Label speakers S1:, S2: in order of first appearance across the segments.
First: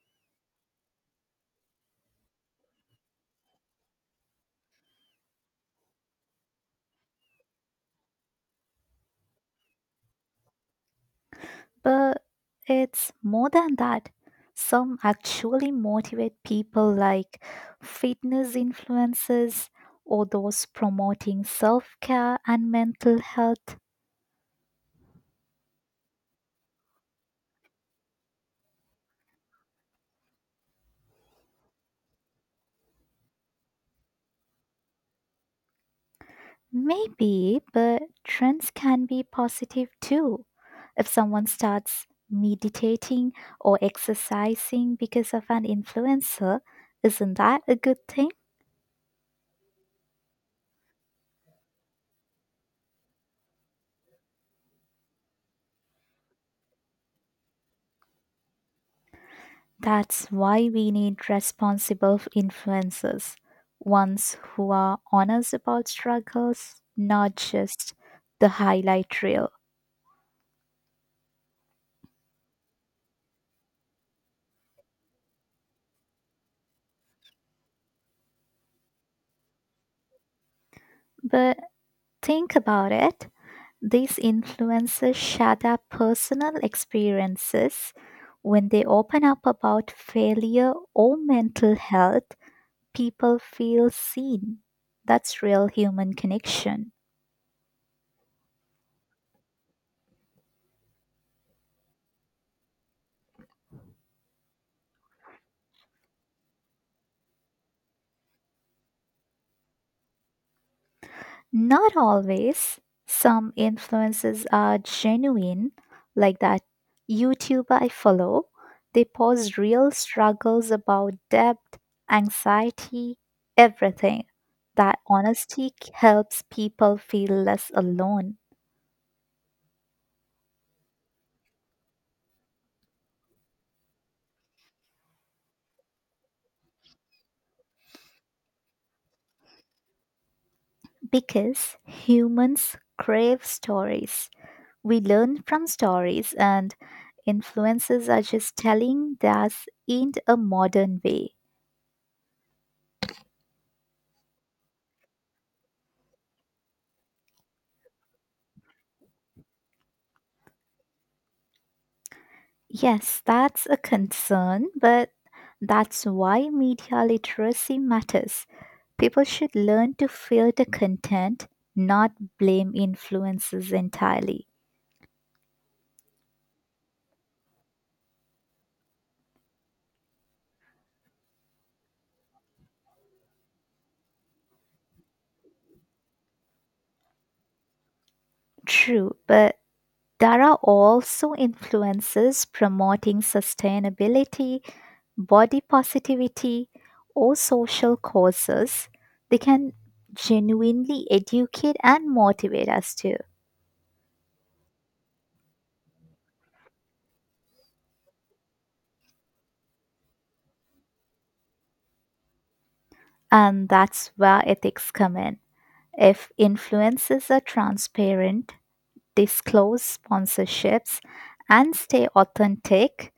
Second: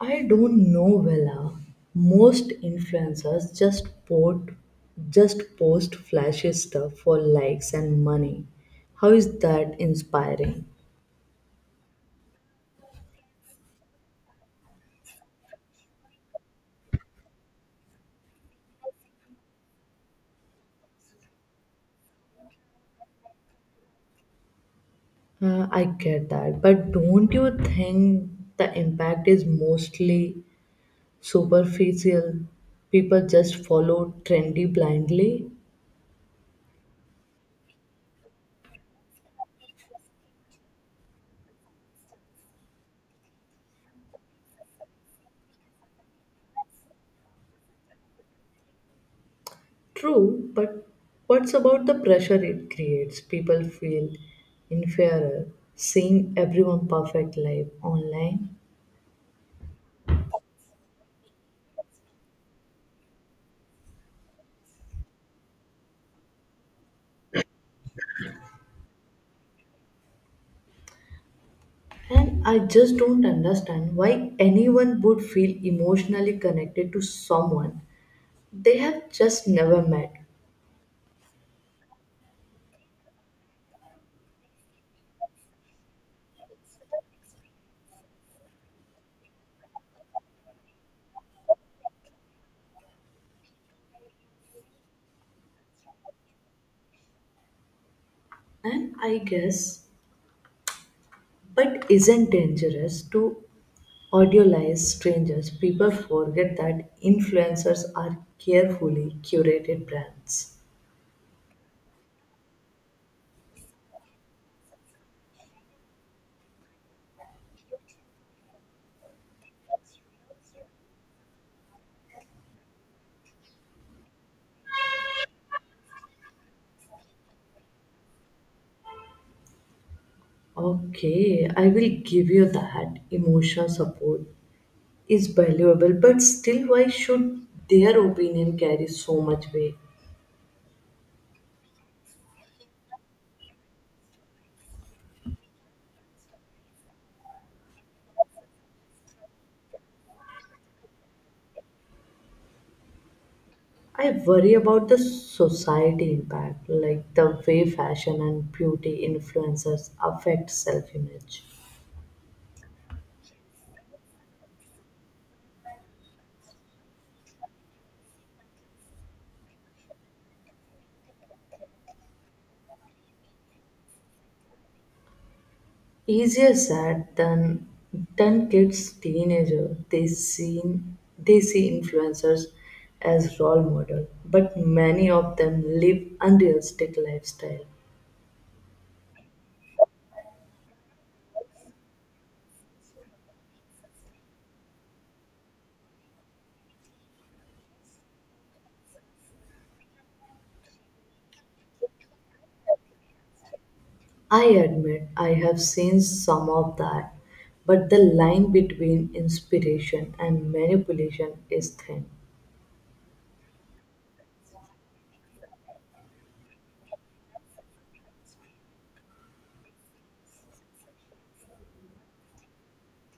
S1: I don't know, Vela. Most influencers just post flashy stuff for likes and money. How is that inspiring?
S2: But it's more than that. Some actually motivate people like fitness influencers or those promoting self care and mental health.
S1: I get that, but don't you think the impact is mostly superficial? People just follow trendy blindly?
S2: Maybe, but trends can be positive too. If someone starts meditating or exercising because of an influencer, isn't that a good thing?
S1: True, but what's about the pressure it creates? People feel inferior seeing everyone perfect life online.
S2: That's why we need responsible influencers, ones who are honest about struggles, not just the highlight reel.
S1: And I just don't understand why anyone would feel emotionally connected to someone they have just never met.
S2: But think about it these influencers share their personal experiences. When they open up about failure or mental health, people feel seen. That's real human connection.
S1: And I guess it isn't dangerous to idealize strangers. People forget that influencers are carefully curated brands.
S2: Not always. Some influences are genuine, like that YouTuber I follow. They post real struggles about debt, anxiety, everything. That honesty helps people feel less alone
S1: Okay, I will give you that. Emotional support is valuable, but still, why should their opinion carry so much weight?
S2: because humans crave stories. We learn from stories, and influences are just telling theirs in a modern way.
S1: I worry about the society impact, like the way fashion and beauty influencers affect self-image.
S2: Yes, that's a concern, but that's why media literacy matters. People should learn to filter content, not blame influences entirely.
S1: Easier said than kids, teenager, they see influencers as role model, but many of them live unrealistic lifestyle.
S2: True, but there are also influences promoting sustainability, body positivity, or social causes. They can genuinely educate and motivate us too.
S1: I admit I have seen some of that, but the line between inspiration and manipulation is thin.
S2: And that's where ethics come in. If influencers are transparent, disclose sponsorships, and stay authentic,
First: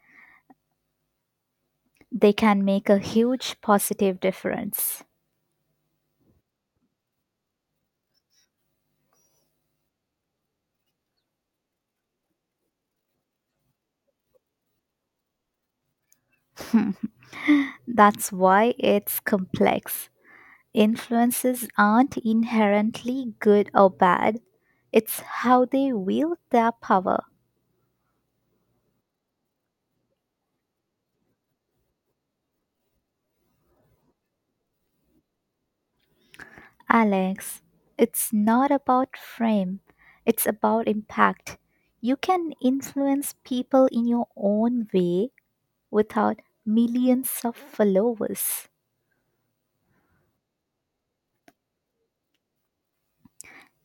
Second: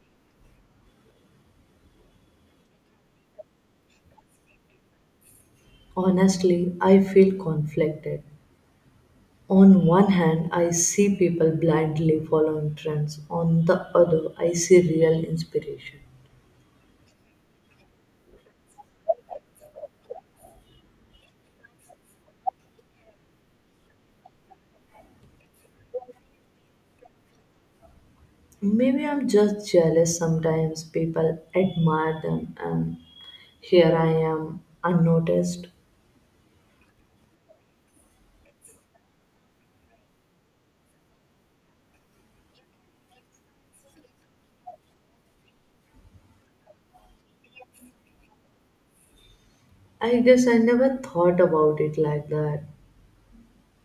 S2: they can make a huge positive difference.
S1: Honestly, I feel conflicted. On one hand, I see people blindly following trends. On the other, I see real inspiration.
S2: Hmm. That's why it's complex. Influences aren't inherently good or bad, it's how they wield their power.
S1: Maybe I'm just jealous sometimes. People admire them, and here I am, unnoticed.
S2: Alex, it's not about frame, it's about impact. You can influence people in your own way without millions of followers.
S1: I guess I never thought about it like that.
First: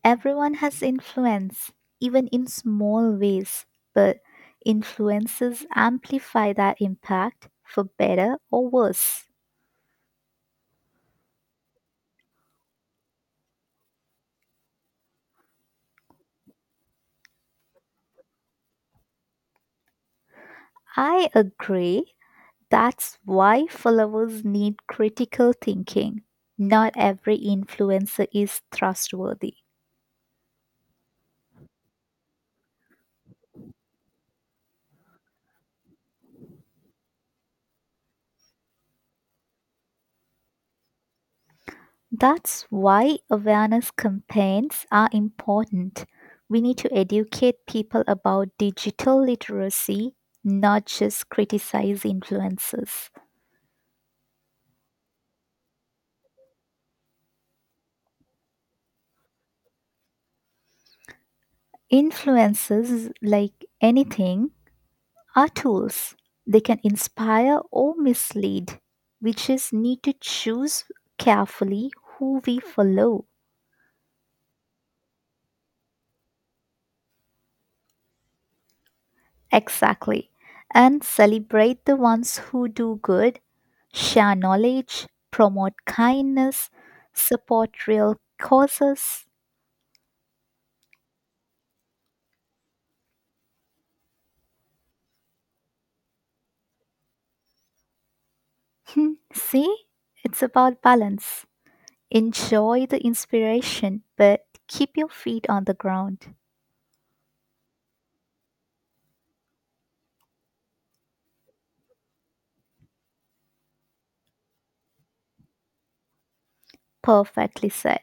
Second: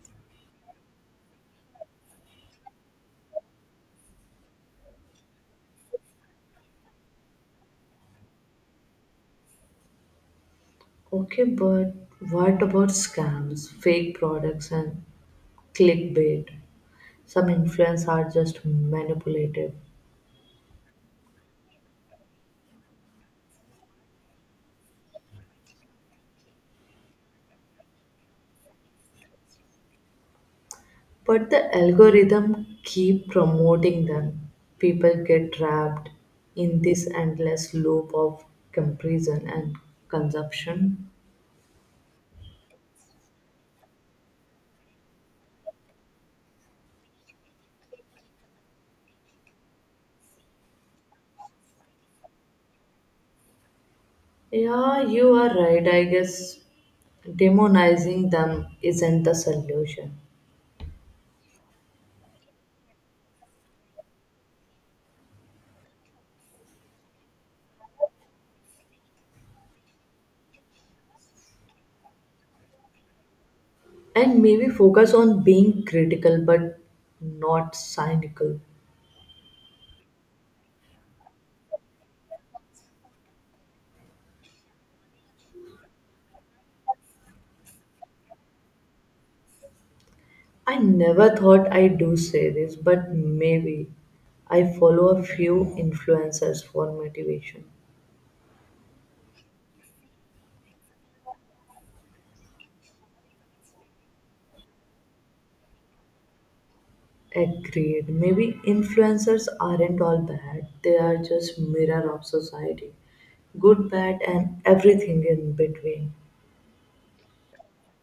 S2: Everyone has influence, even in small ways, but influences amplify that impact for better or worse.
S1: Okay, but what about scams, fake products, and clickbait? Some influencers are just manipulative.
S2: I agree. That's why followers need critical thinking. Not every influencer is trustworthy.
S1: But the algorithm keep promoting them, people get trapped in this endless loop of comparison and consumption.
S2: That's why awareness campaigns are important. We need to educate people about digital literacy, not just criticize influencers.
S1: Yeah, you are right. I guess demonizing them isn't the solution.
S2: Influencers, like anything, are tools. They can inspire or mislead. We just need to choose carefully who we follow.
S1: And maybe focus on being critical but not cynical.
S2: Exactly. And celebrate the ones who do good, share knowledge, promote kindness, support real causes.
S1: I never thought I do say this, but maybe I follow a few influencers for motivation.
S2: Hmm, see? It's about balance. Enjoy the inspiration, but keep your feet on the ground.
S1: Agreed. Maybe influencers aren't all bad, they are just mirror of society. Good, bad, and everything in between.
S2: Perfectly said.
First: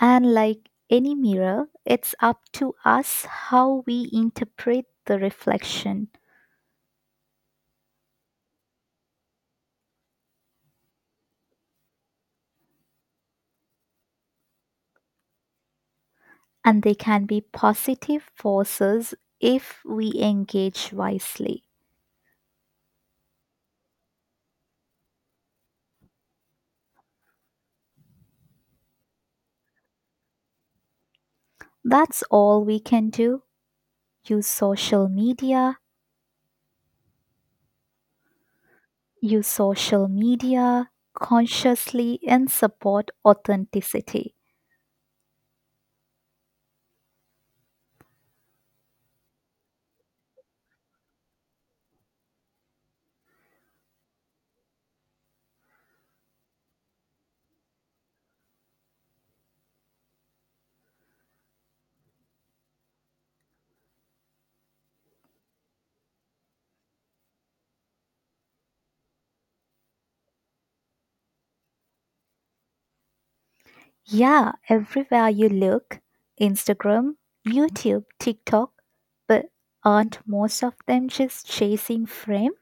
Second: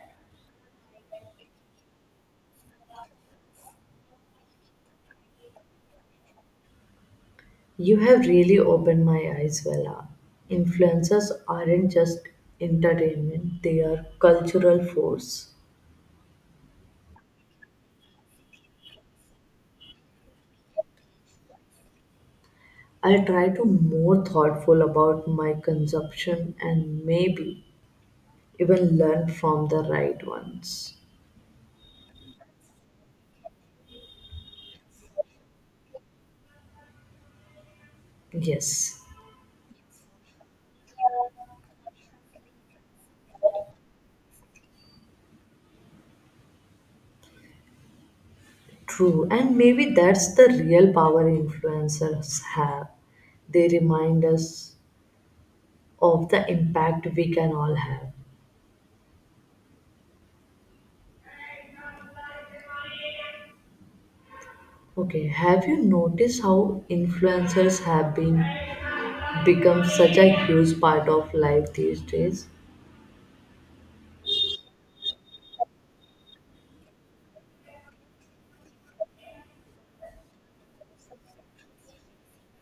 S2: And like any mirror, it's up to us how we interpret the reflection.
S1: You have really opened my eyes, Vela. Influencers aren't just entertainment, they are cultural force.
S2: And they can be positive forces if we engage wisely.
S1: I'll try to more thoughtful about my consumption and maybe even learn from the right ones.
S2: That's all we can do. Use social media,
S1: Yes.
S2: use social media consciously and support authenticity.
S1: True, and maybe that's the real power influencers have. They remind us of the impact we can all have. Okay, have you noticed how influencers have been become such a huge part of life these days?
S2: Yeah, everywhere you look, Instagram, YouTube, TikTok, but aren't most of them just chasing fame?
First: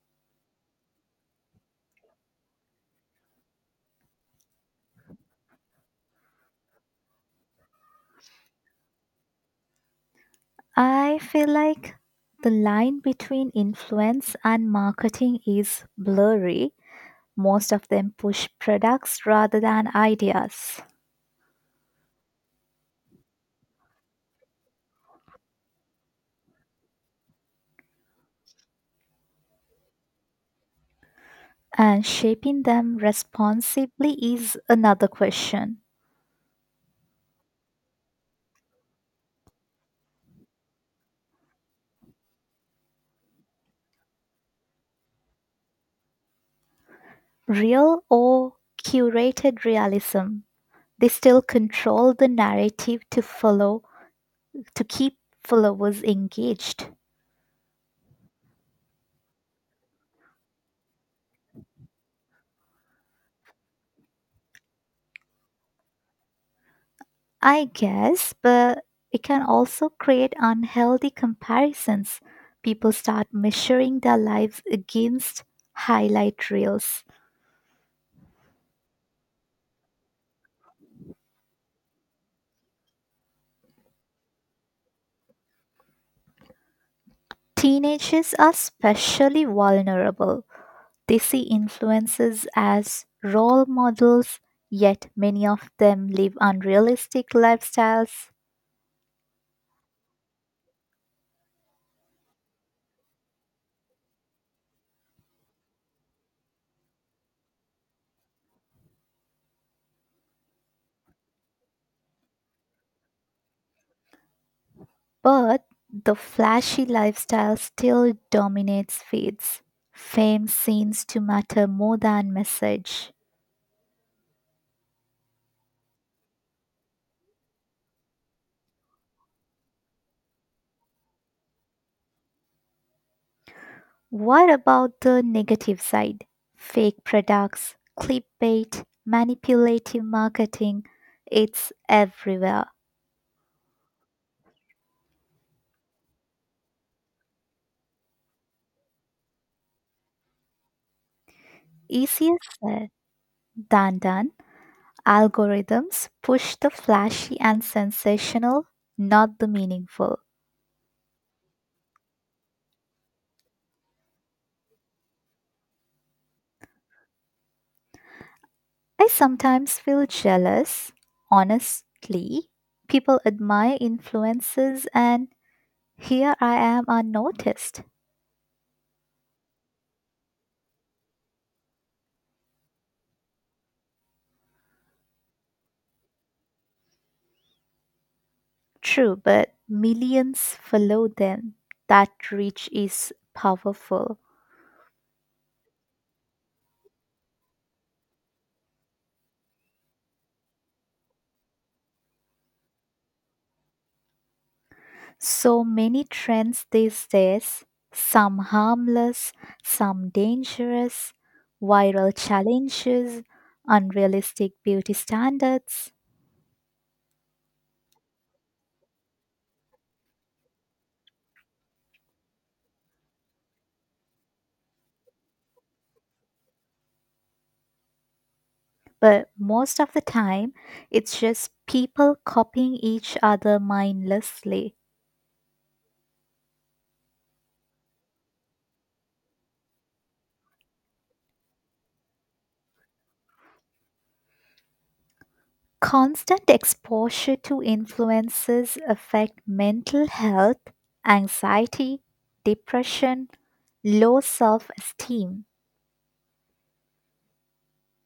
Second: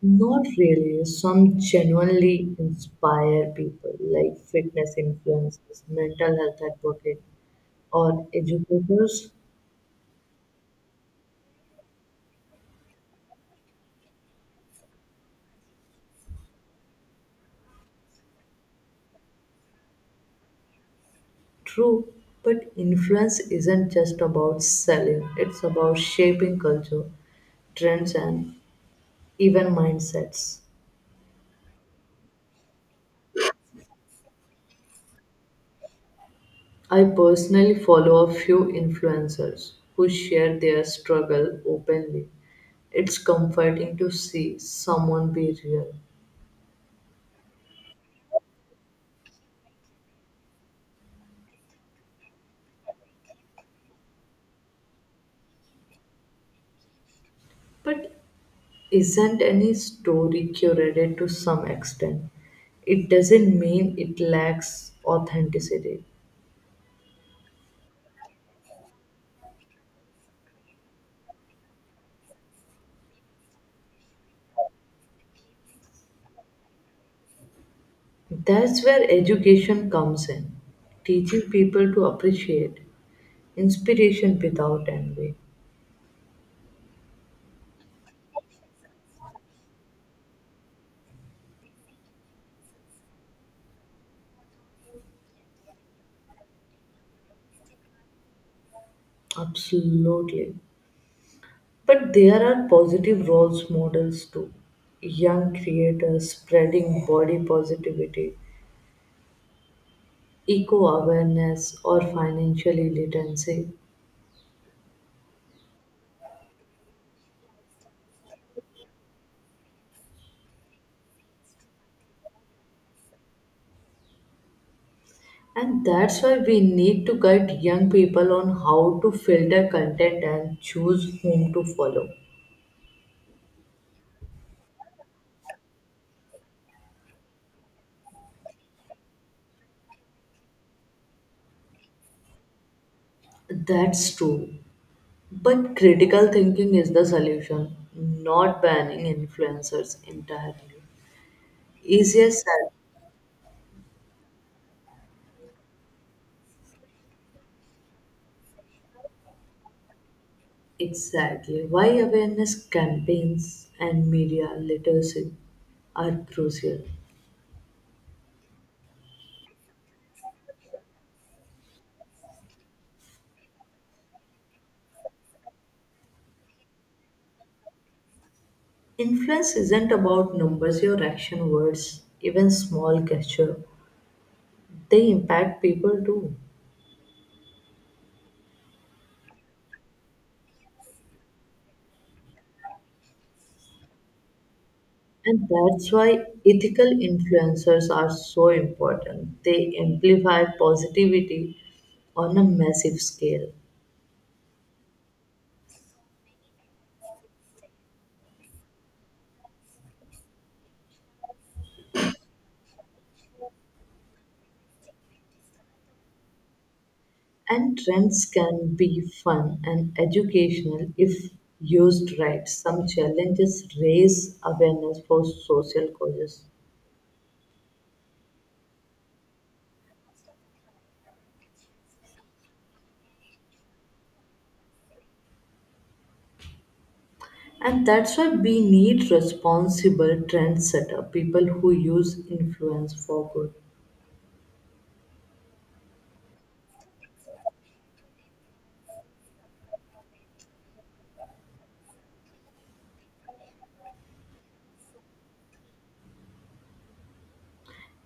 S1: Not really. Some genuinely inspire people, like fitness influencers, mental health advocates, or educators.
S2: I feel like the line between influence and marketing is blurry. Most of them push products rather than ideas.
S1: True, but influence isn't just about selling, it's about shaping culture, trends, and even mindsets.
S2: And shaping them responsibly is another question.
S1: I personally follow a few influencers who share their struggle openly. It's comforting to see someone be real.
S2: Real or curated realism? They still control the narrative to follow, to keep followers engaged.
S1: But isn't any story curated to some extent? It doesn't mean it lacks authenticity.
S2: I guess, but it can also create unhealthy comparisons. People start measuring their lives against highlight reels.
S1: That's where education comes in, teaching people to appreciate inspiration without envy.
S2: Teenagers are especially vulnerable. They see influences as role models, yet many of them live unrealistic lifestyles,
S1: Absolutely. But there are positive roles models too. Young creators spreading body positivity, eco awareness, or financial literacy.
S2: but the flashy lifestyle still dominates feeds. Fame seems to matter more than message.
S1: And that's why we need to guide young people on how to filter content and choose whom to follow.
S2: What about the negative side? Fake products, clickbait, manipulative marketing, it's everywhere.
S1: That's true. But critical thinking is the solution, not banning influencers entirely. Easier
S2: Easier
S1: said,
S2: said than done. Algorithms push the flashy and sensational, not the meaningful.
S1: exactly. Why awareness campaigns and media literacy are crucial.
S2: I sometimes feel jealous, honestly. People admire influences, and here I am unnoticed.
S1: Influence isn't about numbers, your action words, even small gesture. They impact people too.
S2: True, but millions follow them. That reach is powerful.
S1: And that's why ethical influencers are so important. They amplify positivity on a massive scale.
S2: So many trends these days, some harmless, some dangerous, viral challenges, unrealistic beauty standards.
S1: And trends can be fun and educational if used right. Some challenges raise awareness for social causes.
S2: But most of the time, it's just people copying each other mindlessly.
S1: And that's why we need responsible trendsetter, people who use influence for good.
S2: Constant exposure to influences affect mental health, anxiety, depression, low self-esteem.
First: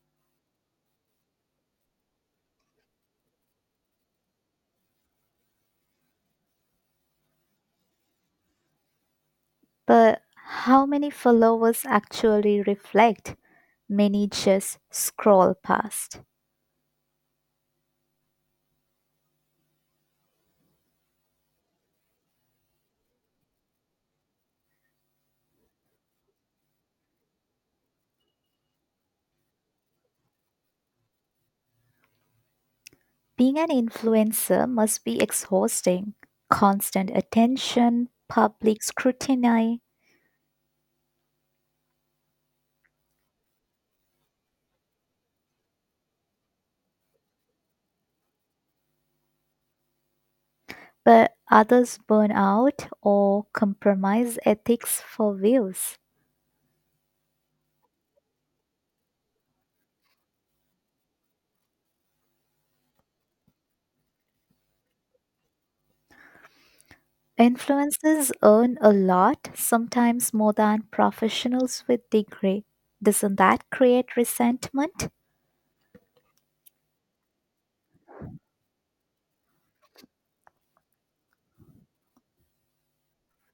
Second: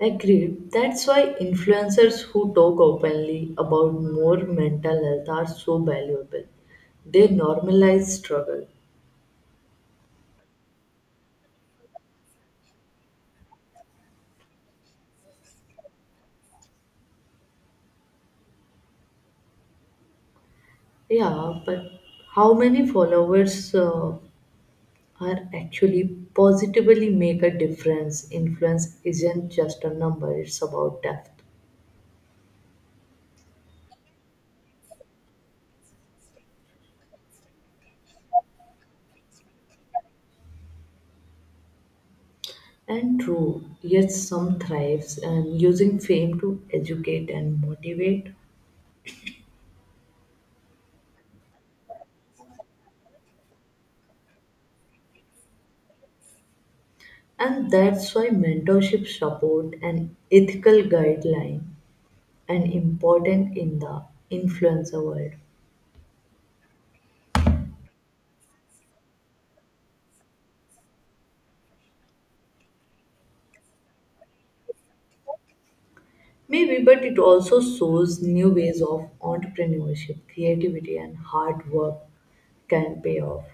S1: Agreed. That's why influencers who talk openly about more mental health are so valuable. They normalize struggle.
S2: But how many followers actually reflect? Many just scroll past.
S1: Yeah, but how many followers are actually positively make a difference. Influence isn't just a number, it's about depth.
S2: Being an influencer must be exhausting. Constant attention, public scrutiny,
S1: And true, yet some thrives and using fame to educate and motivate.
S2: but others burn out or compromise ethics for views.
S1: And that's why mentorship support and ethical guideline and important in the influencer world.
S2: Influencers earn a lot, sometimes more than professionals with degree. Doesn't that create resentment?
S1: Maybe, but it also shows new ways of entrepreneurship, creativity and hard work can pay off.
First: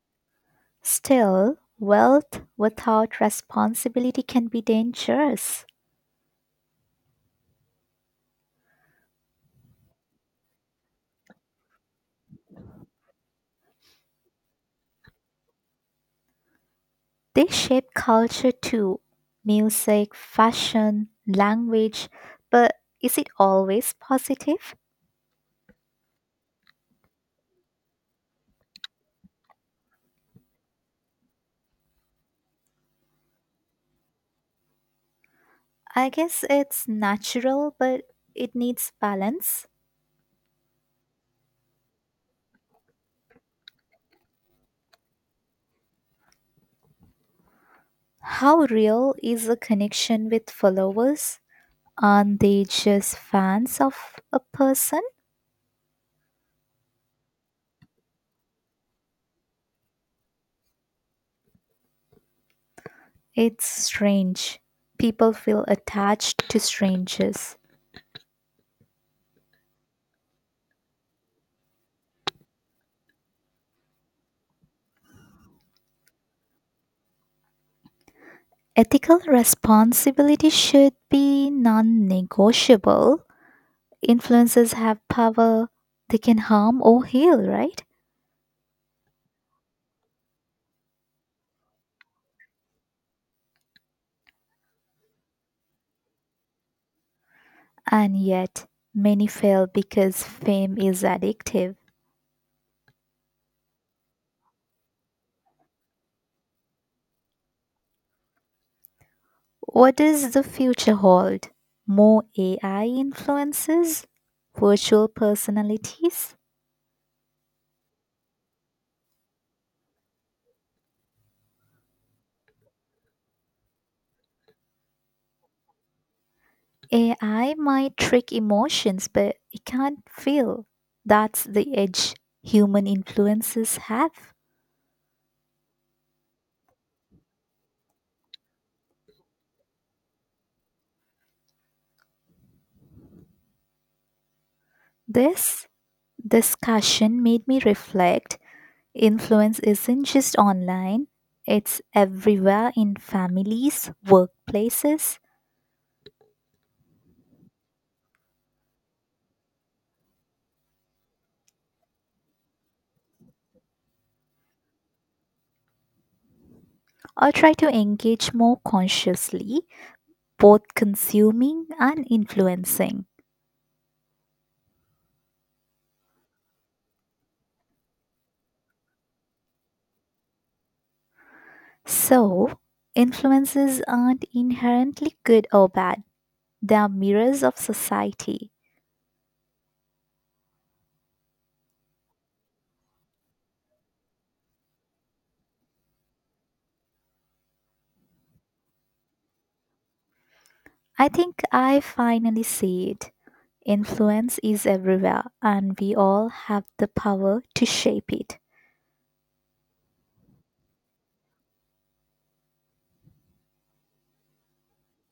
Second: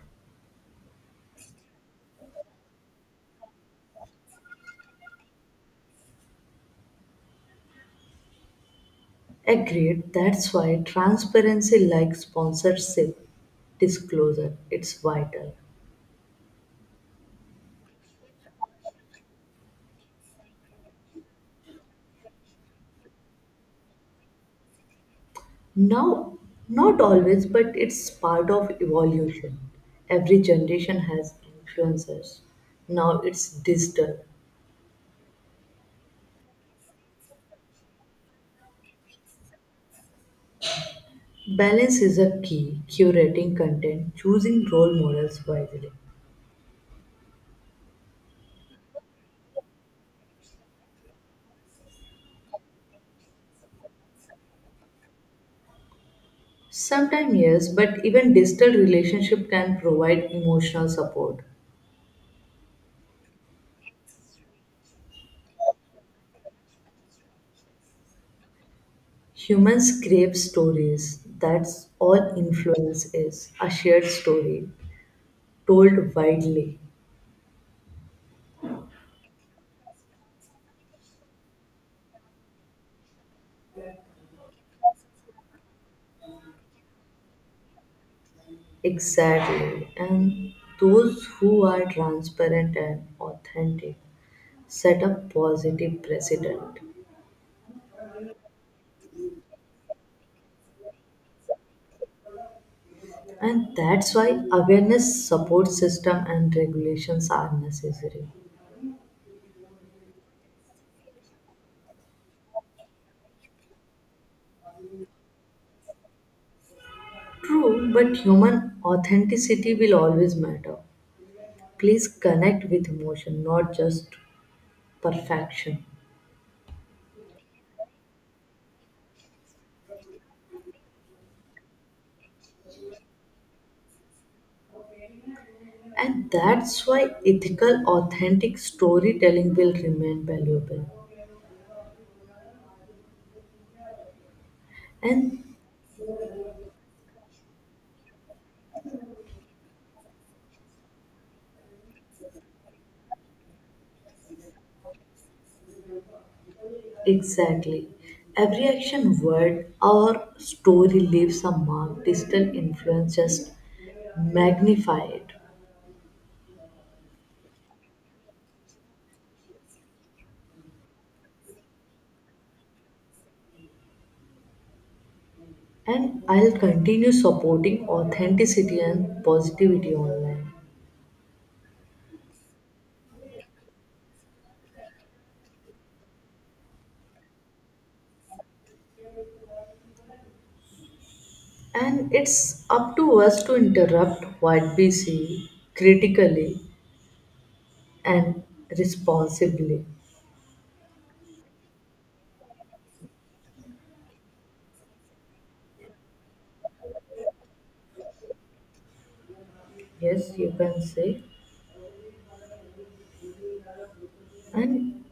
S2: Still, wealth without responsibility can be dangerous.
S1: Agreed. That's why transparency like sponsorship disclosure it's vital.
S2: They shape culture too, music, fashion, language. But is it always positive?
S1: Now not always but it's part of evolution. Every generation has influencers. Now it's digital.
S2: I guess it's natural, but it needs balance.
S1: Balance is a key, curating content, choosing role models wisely.
S2: How real is a connection with followers? Aren't they just fans of a person?
S1: Sometimes yes, but even digital relationship can provide emotional support.
S2: It's strange. People feel attached to strangers.
S1: Humans crave stories. That's all influence is a shared story told widely.
S2: Ethical responsibility should be non negotiable. Influencers have power, they can harm or heal, right?
S1: Exactly. And those who are transparent and authentic set a positive precedent.
S2: And yet, many fail because fame is addictive.
S1: And that's why awareness, support system, and regulations are necessary.
S2: What does the future hold? More AI influences? Virtual personalities?
S1: True, but human authenticity will always matter. Please connect with emotion, not just perfection.
S2: AI might trick emotions, but it can't feel. That's the edge human influences have.
S1: And that's why ethical, authentic storytelling will remain valuable. And
S2: This discussion made me reflect, influence isn't just online, it's everywhere in families, workplaces.
S1: exactly, every action, word, or story leaves a mark, digital influence just magnify it.
S2: I try to engage more consciously, both consuming and influencing.
S1: And I'll continue supporting authenticity and positivity online.
S2: So, influences aren't inherently good or bad, they are mirrors of society.
S1: And it's up to us to interrupt what we see critically and responsibly.
S2: I think I finally see it. Influence is everywhere, and we all have the power to shape it.
S1: Yes, you can say. And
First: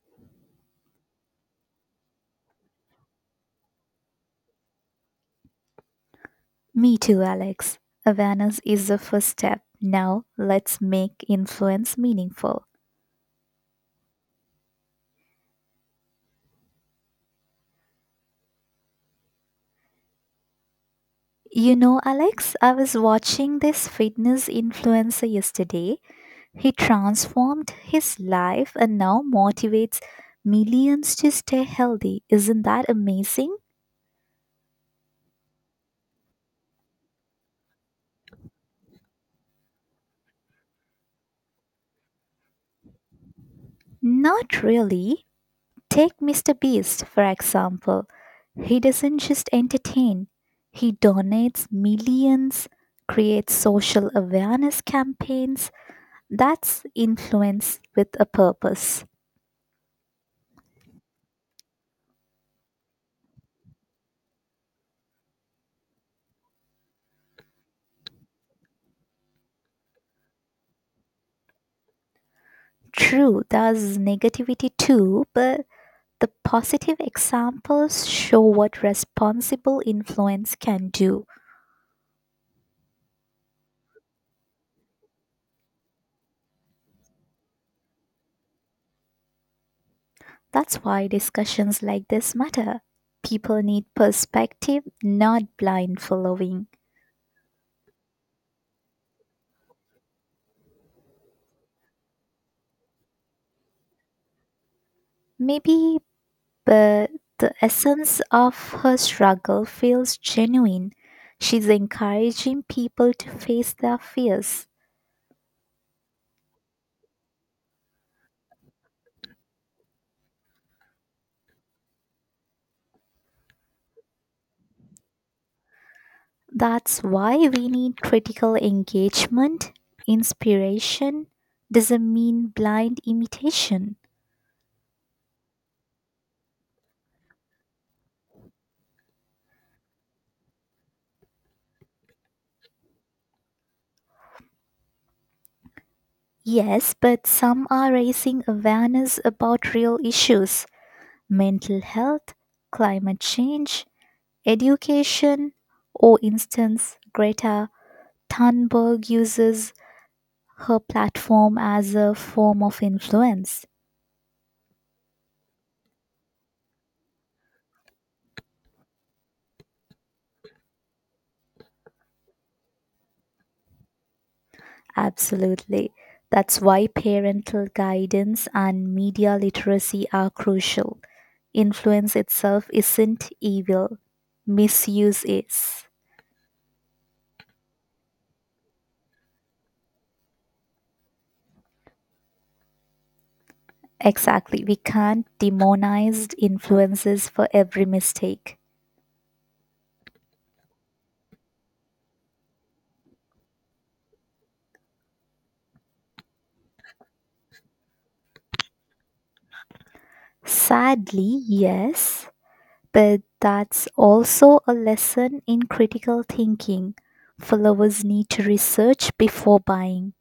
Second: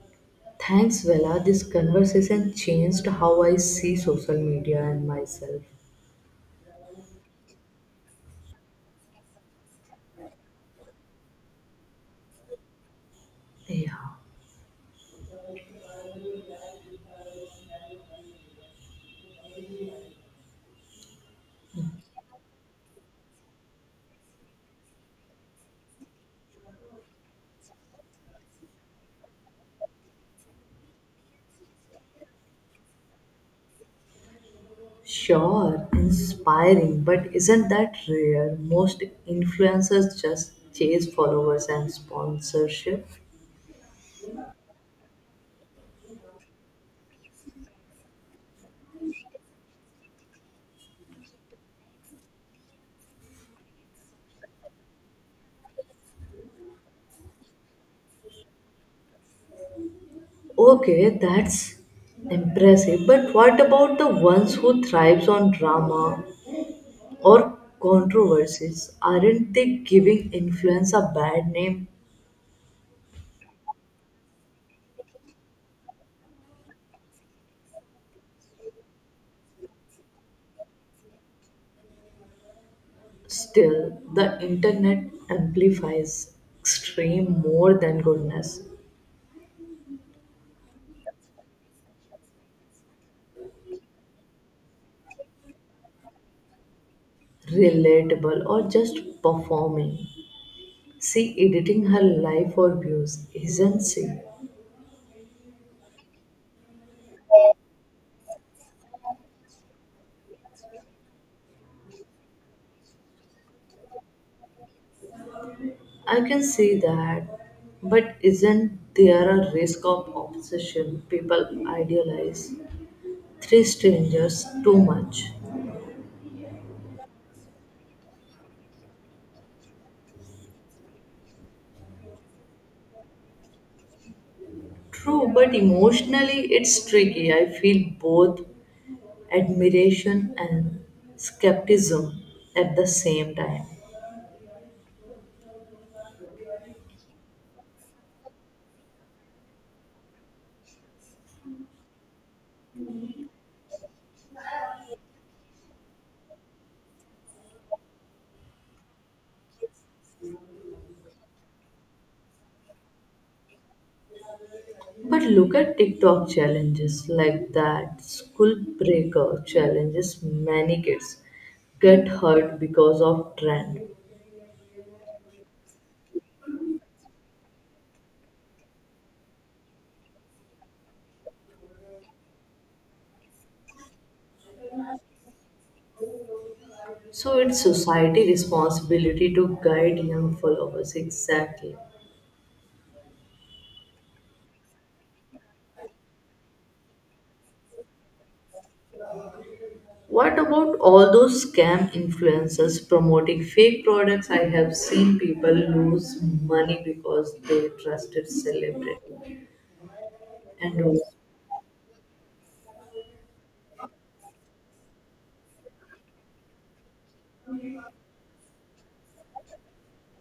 S1: thanks, Vela. This conversation changed how I see social media and myself.
S2: Me too, Alex. Awareness is the first step. Now, let's make influence meaningful.
S1: Yeah,
S2: You know, Alex, I was watching this fitness influencer yesterday. He transformed his life and now motivates millions to stay healthy. Isn't that amazing?
S1: sure, inspiring, but isn't that rare? Most influencers just chase followers and sponsorship.
S2: Not really. Take Mr. Beast, for example. He doesn't just entertain, he donates millions, creates social awareness campaigns. That's influence with a purpose.
S1: Okay, that's impressive, but what about the ones who thrives on drama or controversies? Aren't they giving influence a bad name?
S2: True, there's negativity too, but the positive examples show what responsible influence can do.
S1: Still, the internet amplifies extreme more than goodness,
S2: That's why discussions like this matter. People need perspective, not blind following.
S1: relatable, or just performing. She editing her life for views, isn't she?
S2: Maybe, but the essence of her struggle feels genuine. She's encouraging people to face their fears.
S1: I can see that, but isn't there a risk of obsession people idealize? Three strangers too much.
S2: That's why we need critical engagement, inspiration doesn't mean blind imitation.
S1: True, but emotionally it's tricky. I feel both admiration and skepticism at the same time.
S2: Yes, but some are raising awareness about real issues, mental health, climate change, education, or instance, Greta Thunberg uses her platform as a form of influence.
S1: But look at TikTok challenges like that. School breaker challenges many kids get hurt because of trend.
S2: Absolutely. That's why parental guidance and media literacy are crucial. Influence itself isn't evil, misuse is.
S1: So it's society responsibility to guide young followers exactly.
S2: Exactly. We can't demonize influences for every mistake.
S1: What about all those scam influencers promoting fake products? I have seen people lose money because they trusted celebrity and all.
S2: Sadly, yes, but that's also a lesson in critical thinking. Followers need to research before buying.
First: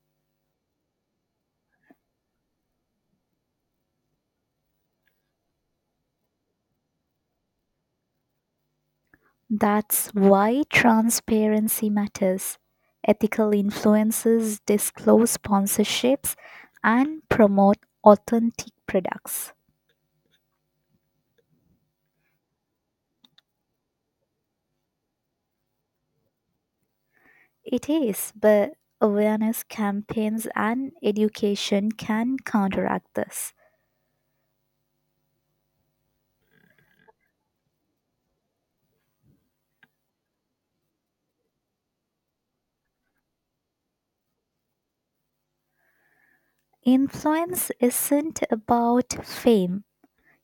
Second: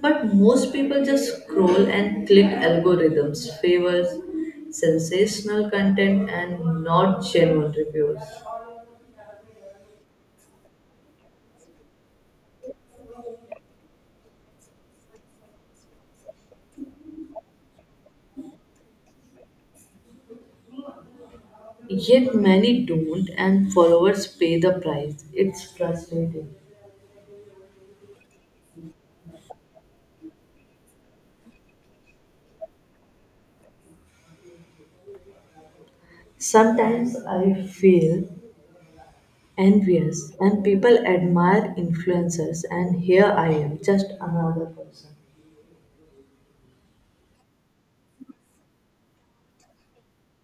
S1: But most people just scroll and click algorithms, favors sensational content and not genuine reviews.
S2: That's why transparency matters. Ethical influencers disclose sponsorships and promote authentic products.
S1: Yet many don't, and followers pay the price. It's frustrating.
S2: It is, but awareness campaigns and education can counteract this.
S1: Sometimes I feel envious, and people admire influencers and here I am just another person.
S2: Influence isn't about fame.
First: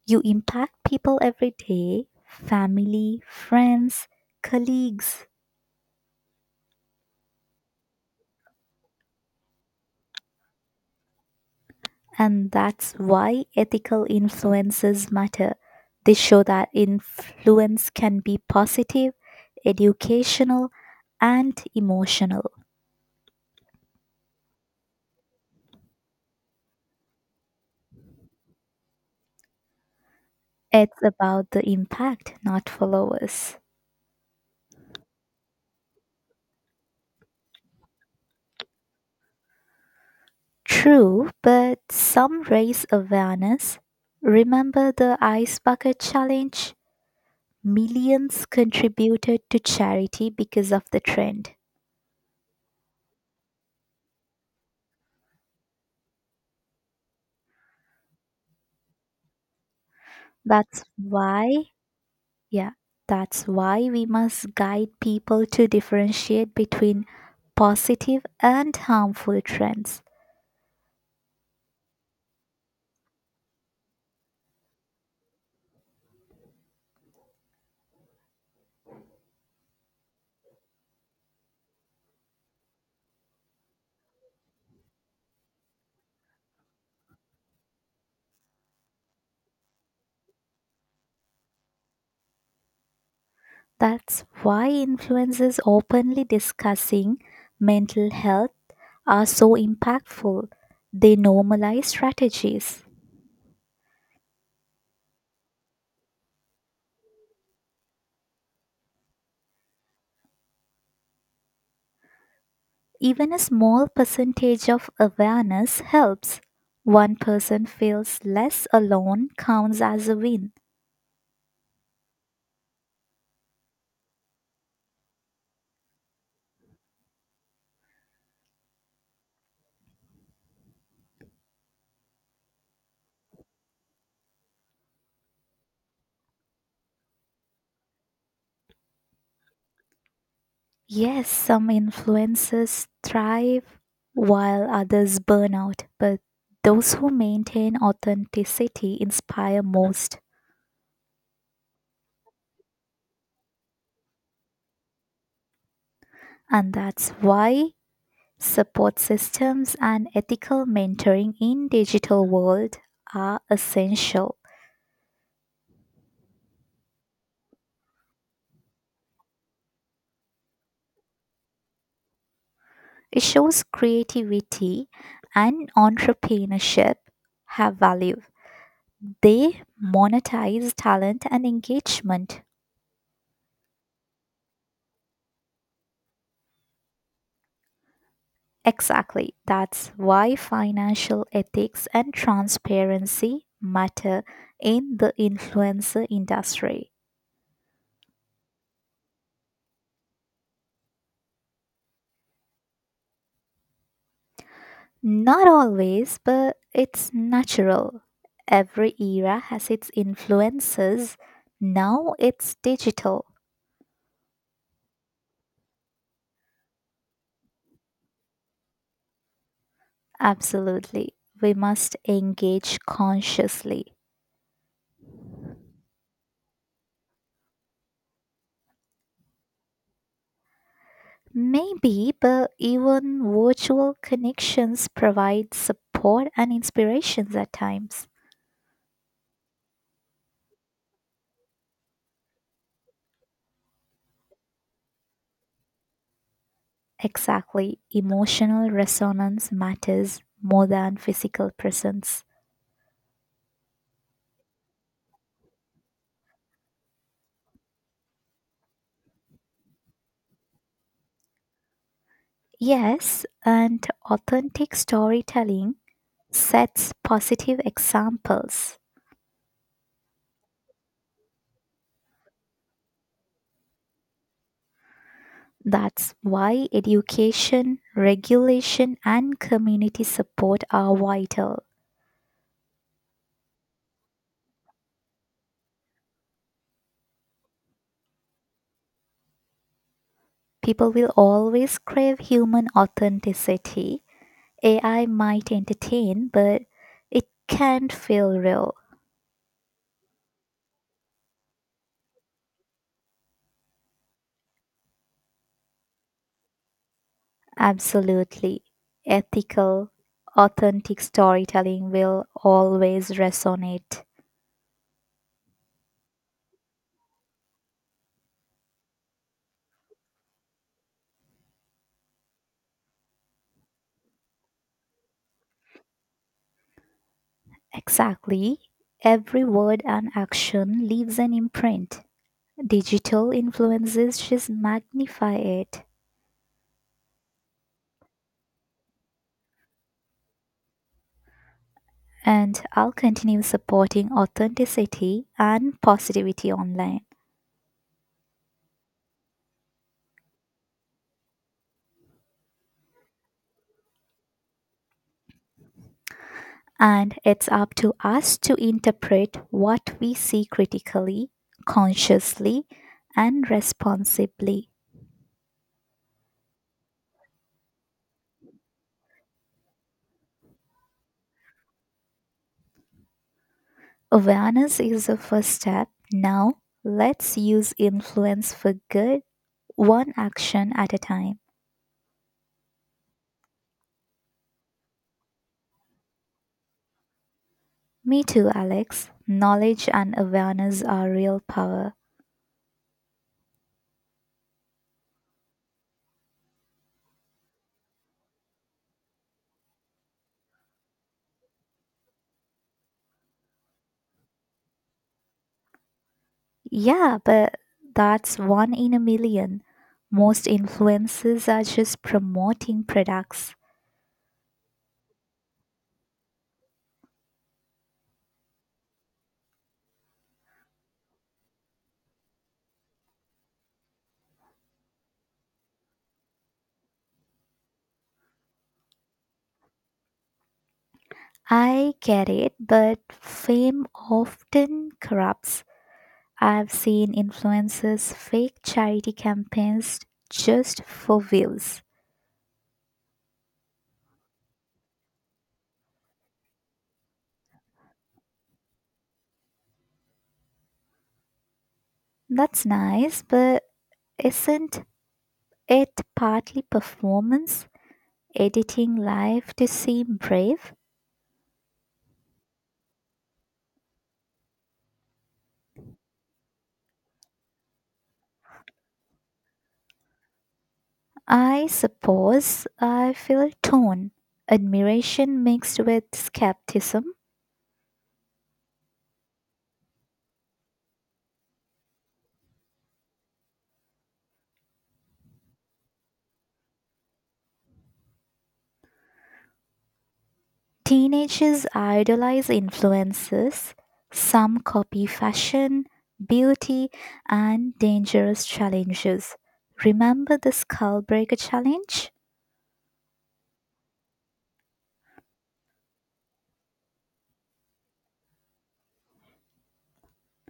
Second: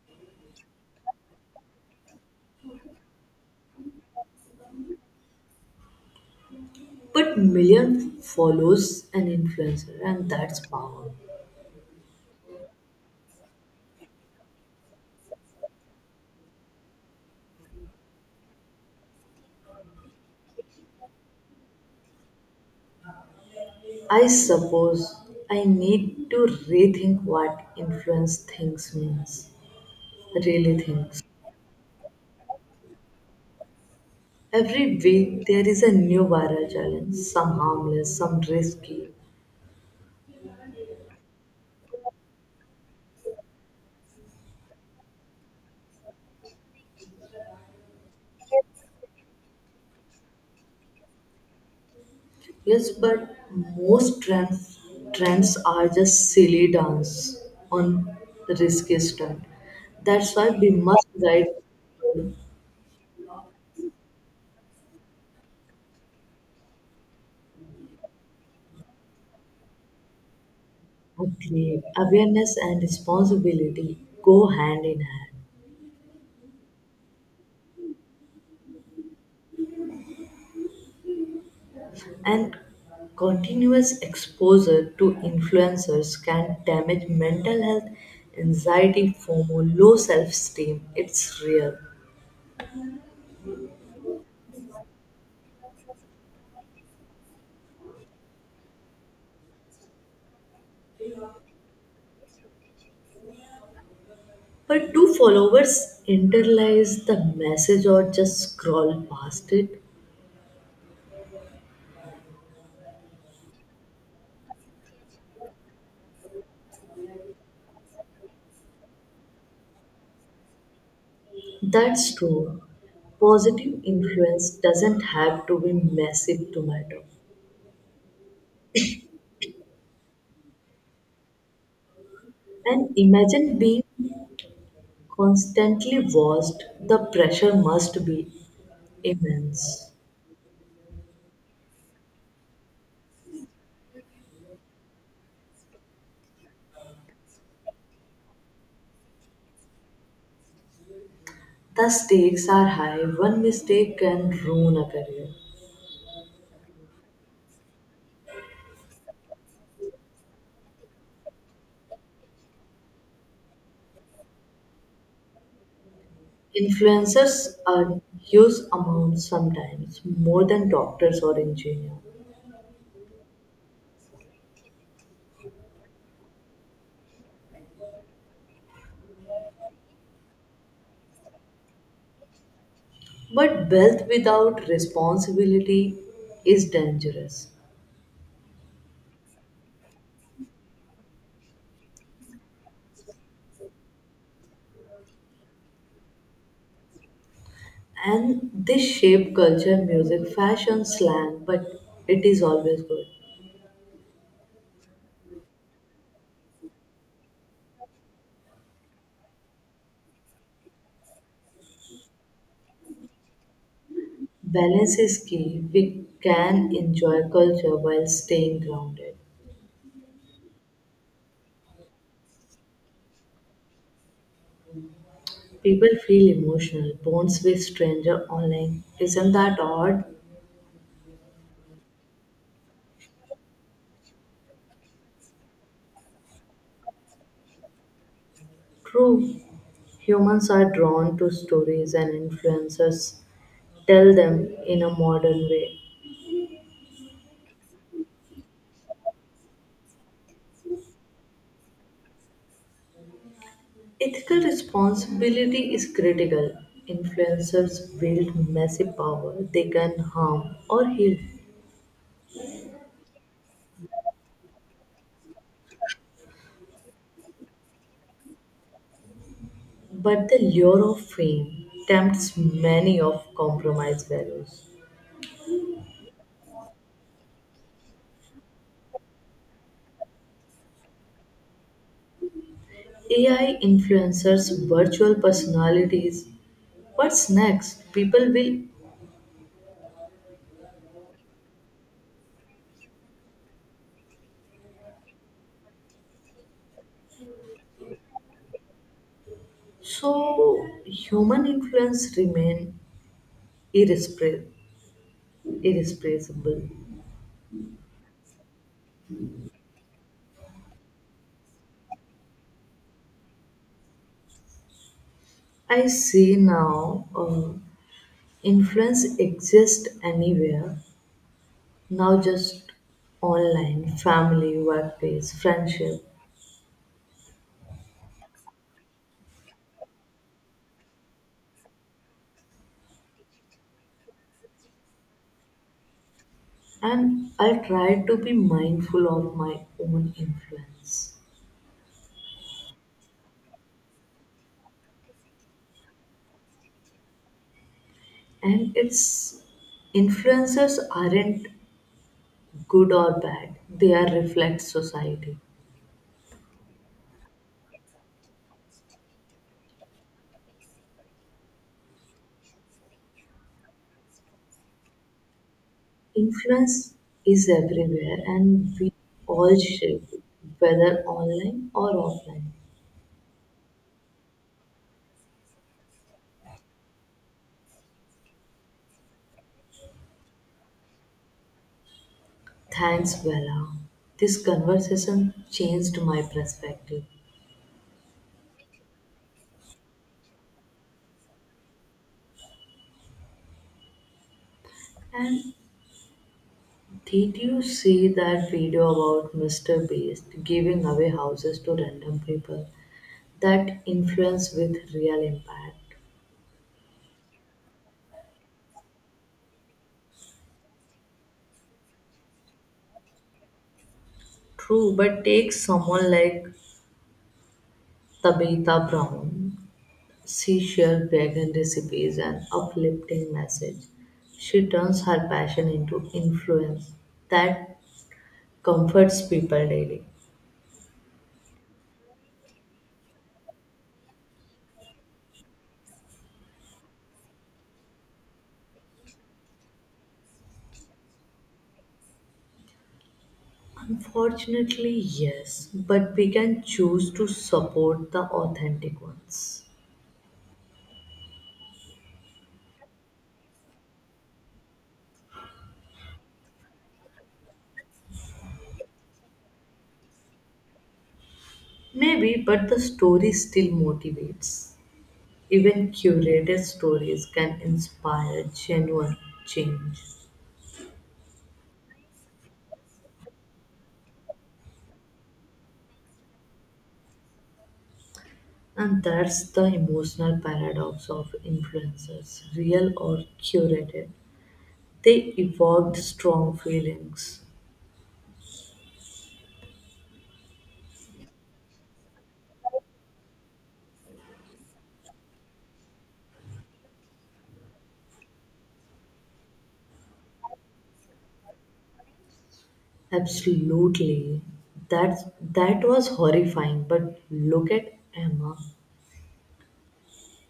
S2: You impact people every day, family, friends, colleagues.
S1: But million follows an influencer and that's power.
S2: And that's why ethical influences matter. They show that influence can be positive, educational, and emotional.
S1: I suppose I need to rethink what influence thinks means, really
S2: It's
S1: thinks.
S2: about the impact, not followers.
S1: Every week there is a new viral challenge, some harmless some risky.
S2: True, but some raise awareness. Remember the ice bucket challenge? Millions contributed to charity because of the trend.
S1: Yes, but most trends are just silly dance on the risky stunt. That's why we
S2: That's
S1: must guide
S2: why.
S1: people
S2: Yeah, that's why we must guide people to differentiate between positive and harmful trends.
S1: appropriately. Awareness and responsibility go hand in hand, and continuous exposure to influencers can damage mental health, anxiety, FOMO, low self-esteem. It's real.
S2: That's why influencers openly discussing mental health are so impactful. They normalize strategies.
S1: But do followers internalize the message or just scroll past it?
S2: Even a small percentage of awareness helps. One person feels less alone counts as a win.
S1: That's true. Positive influence doesn't have to be massive to matter. And imagine being constantly watched, the pressure must be immense.
S2: Yes, some influences thrive while others burn out, but those who maintain authenticity inspire most.
S1: The stakes are high, one mistake can ruin a career.
S2: And that's why support systems and ethical mentoring in digital world are essential.
S1: Influencers earn huge amounts sometimes, more than doctors or engineers.
S2: It shows creativity and entrepreneurship have value. They monetize talent and engagement.
S1: But wealth without responsibility is dangerous.
S2: Exactly. That's why financial ethics and transparency matter in the influencer industry.
S1: And this shape culture, music, fashion, slang, but it is always good.
S2: Not always, but it's natural. Every era has its influences. Now it's digital.
S1: Balance is key. We can enjoy culture while staying grounded.
S2: Absolutely. We must engage consciously.
S1: People feel emotional, bonds with stranger online. Isn't that odd?
S2: Maybe, but even virtual connections provide support and inspirations at times.
S1: True. Humans are drawn to stories and influencers tell them in a modern way.
S2: Exactly. Emotional resonance matters more than physical presence.
S1: Ethical responsibility is critical. Influencers wield massive power, they can harm or heal.
S2: Yes, and authentic storytelling sets positive examples.
S1: But the lure of fame tempts many of compromise values.
S2: That's why education, regulation, and community support are vital.
S1: AI influencers, virtual personalities. What's next? People will.
S2: People will always crave human authenticity. AI might entertain, but it can't feel real.
S1: So human influence remain irrespre- irreplaceable.
S2: Absolutely. Ethical, authentic storytelling will always resonate.
S1: I see now influence exists anywhere. Now just online, family, workplace, friendship.
S2: Exactly. Every word and action leaves an imprint. Digital influences just magnify it.
S1: And I try to be mindful of my own influence.
S2: And I'll continue supporting authenticity and positivity online.
S1: And it's influencers aren't good or bad, they are reflect society.
S2: And it's up to us to interpret what we see critically, consciously, and responsibly.
S1: Influence is everywhere and we all shape it, whether online or offline.
S2: Awareness is the first step. Now, let's use influence for good, one action at a time.
S1: Thanks, Bella. This conversation changed my perspective.
S2: Me too, Alex. Knowledge and awareness are real power.
S1: And did you see that video about Mr. Beast giving away houses to random people? That influence with real impact.
S2: Yeah, but that's one in a million. Most influencers are just promoting products.
S1: True, but take someone like Tabitha Brown. She shared vegan recipes and uplifting message. She turns her passion into influence that comforts people daily.
S2: I get it, but fame often corrupts. I've seen influencers fake charity campaigns just for views.
S1: Unfortunately, yes, but we can choose to support the authentic ones.
S2: That's nice, but isn't it partly performance, editing life to seem brave?
S1: Maybe, but the story still motivates. Even curated stories can inspire genuine change.
S2: I suppose I feel torn. Admiration mixed with skepticism.
S1: And that's the emotional paradox of influencers, real or curated. They evoked strong feelings.
S2: Teenagers idolize influences. Some copy fashion, beauty, and dangerous challenges. Remember the Skullbreaker challenge?
S1: Absolutely. That was horrifying. But look at Emma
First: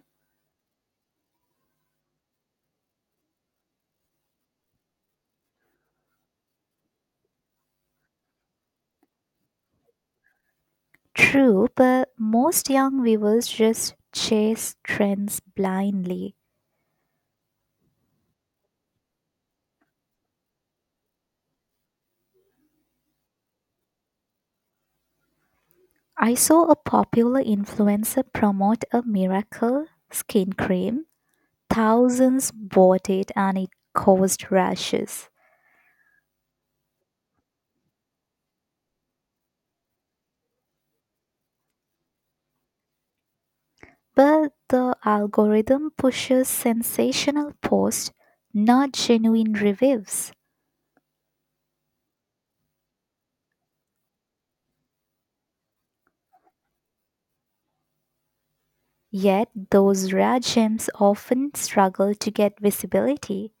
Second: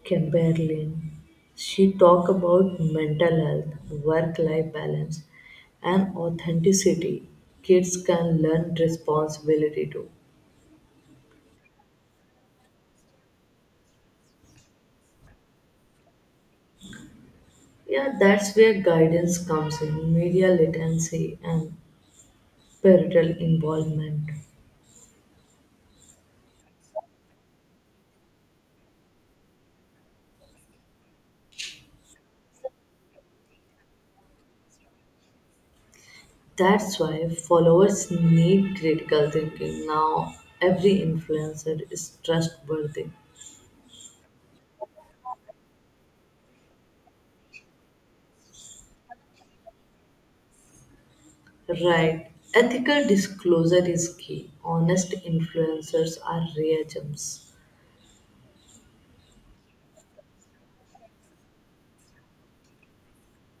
S1: Chamberlain. She talked about mental health, work life balance, and authenticity. Kids can learn responsibility too.
S2: True, but most young viewers just chase trends blindly.
S1: Yeah, that's where guidance comes in, media literacy and parental involvement.
S2: I saw a popular influencer promote a miracle skin cream. Thousands bought it and it caused rashes.
S1: That's why followers need critical thinking. Now, every influencer is trustworthy.
S2: But the algorithm pushes sensational posts, not genuine reviews.
S1: Right. Ethical disclosure is key. Honest influencers are rare gems,
S2: Yet, those rare gems often struggle to get visibility.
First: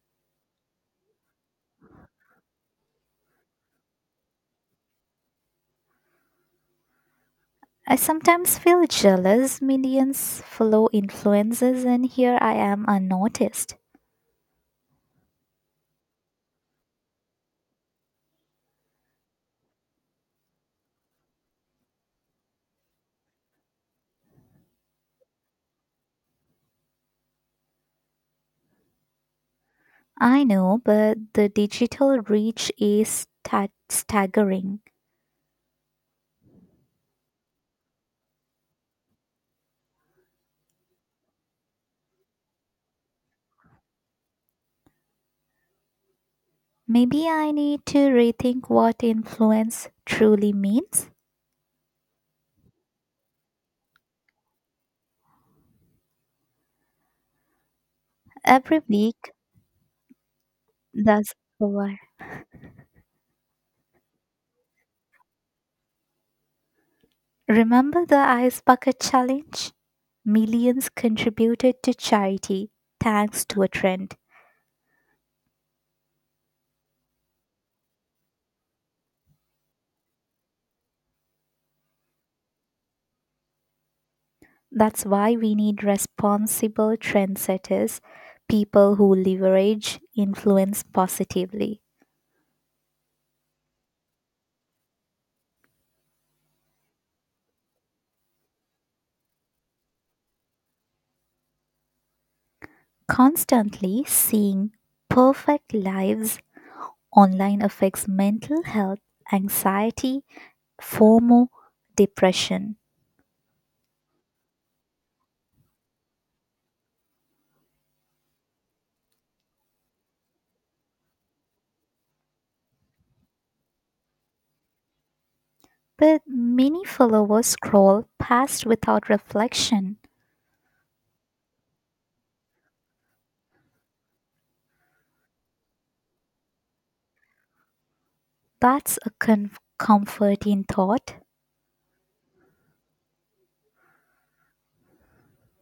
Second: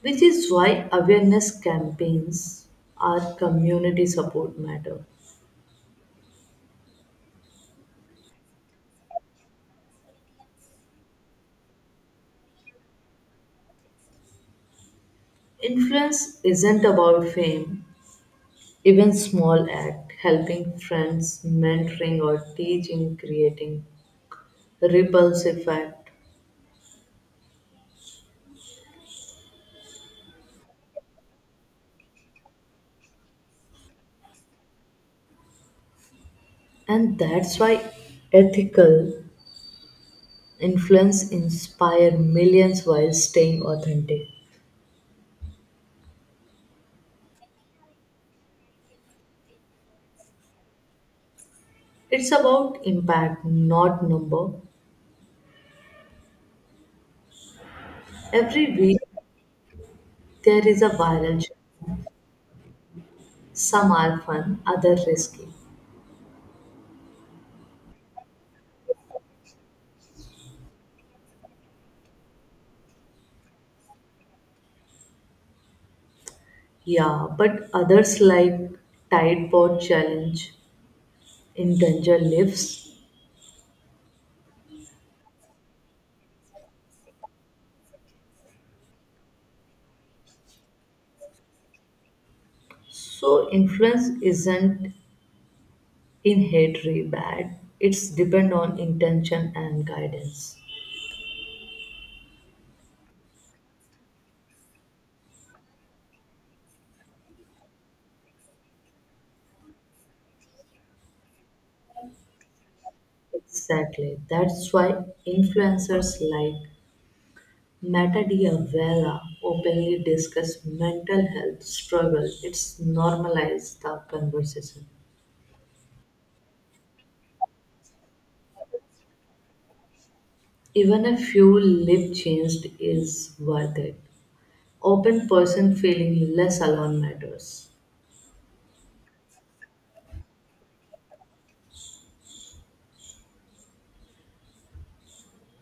S1: which is why awareness campaigns are community support matter.
S2: I sometimes feel jealous. Millions follow influences, and here I am unnoticed.
S1: Influence isn't about fame, even small act, helping friends, mentoring or teaching, creating ripples effect.
S2: I know, but the digital reach is staggering.
S1: And that's why ethical influence inspire millions while staying authentic.
S2: Maybe I need to rethink what influence truly means.
S1: It's about impact, not number. Every
S2: Every
S1: week
S2: week,
S1: there is a
S2: that's
S1: viral show.
S2: over.
S1: Some are fun, others risky.
S2: Remember the ice bucket challenge? Millions contributed to charity thanks to a trend.
S1: Yeah, but others like Tide Pod Challenge in danger lives.
S2: That's why we need responsible trendsetters, people who leverage influence positively.
S1: So influence isn't in hatred bad, it's depend on intention and guidance.
S2: Constantly seeing perfect lives online affects mental health, anxiety, FOMO, depression.
S1: Exactly, that's why influencers like meta diavela openly discuss mental health struggle, it's normalized the conversation.
S2: But many followers scroll past without reflection.
S1: Even a few lip changed is worth it, open person feeling less alone matters.
S2: That's a comfort in thought.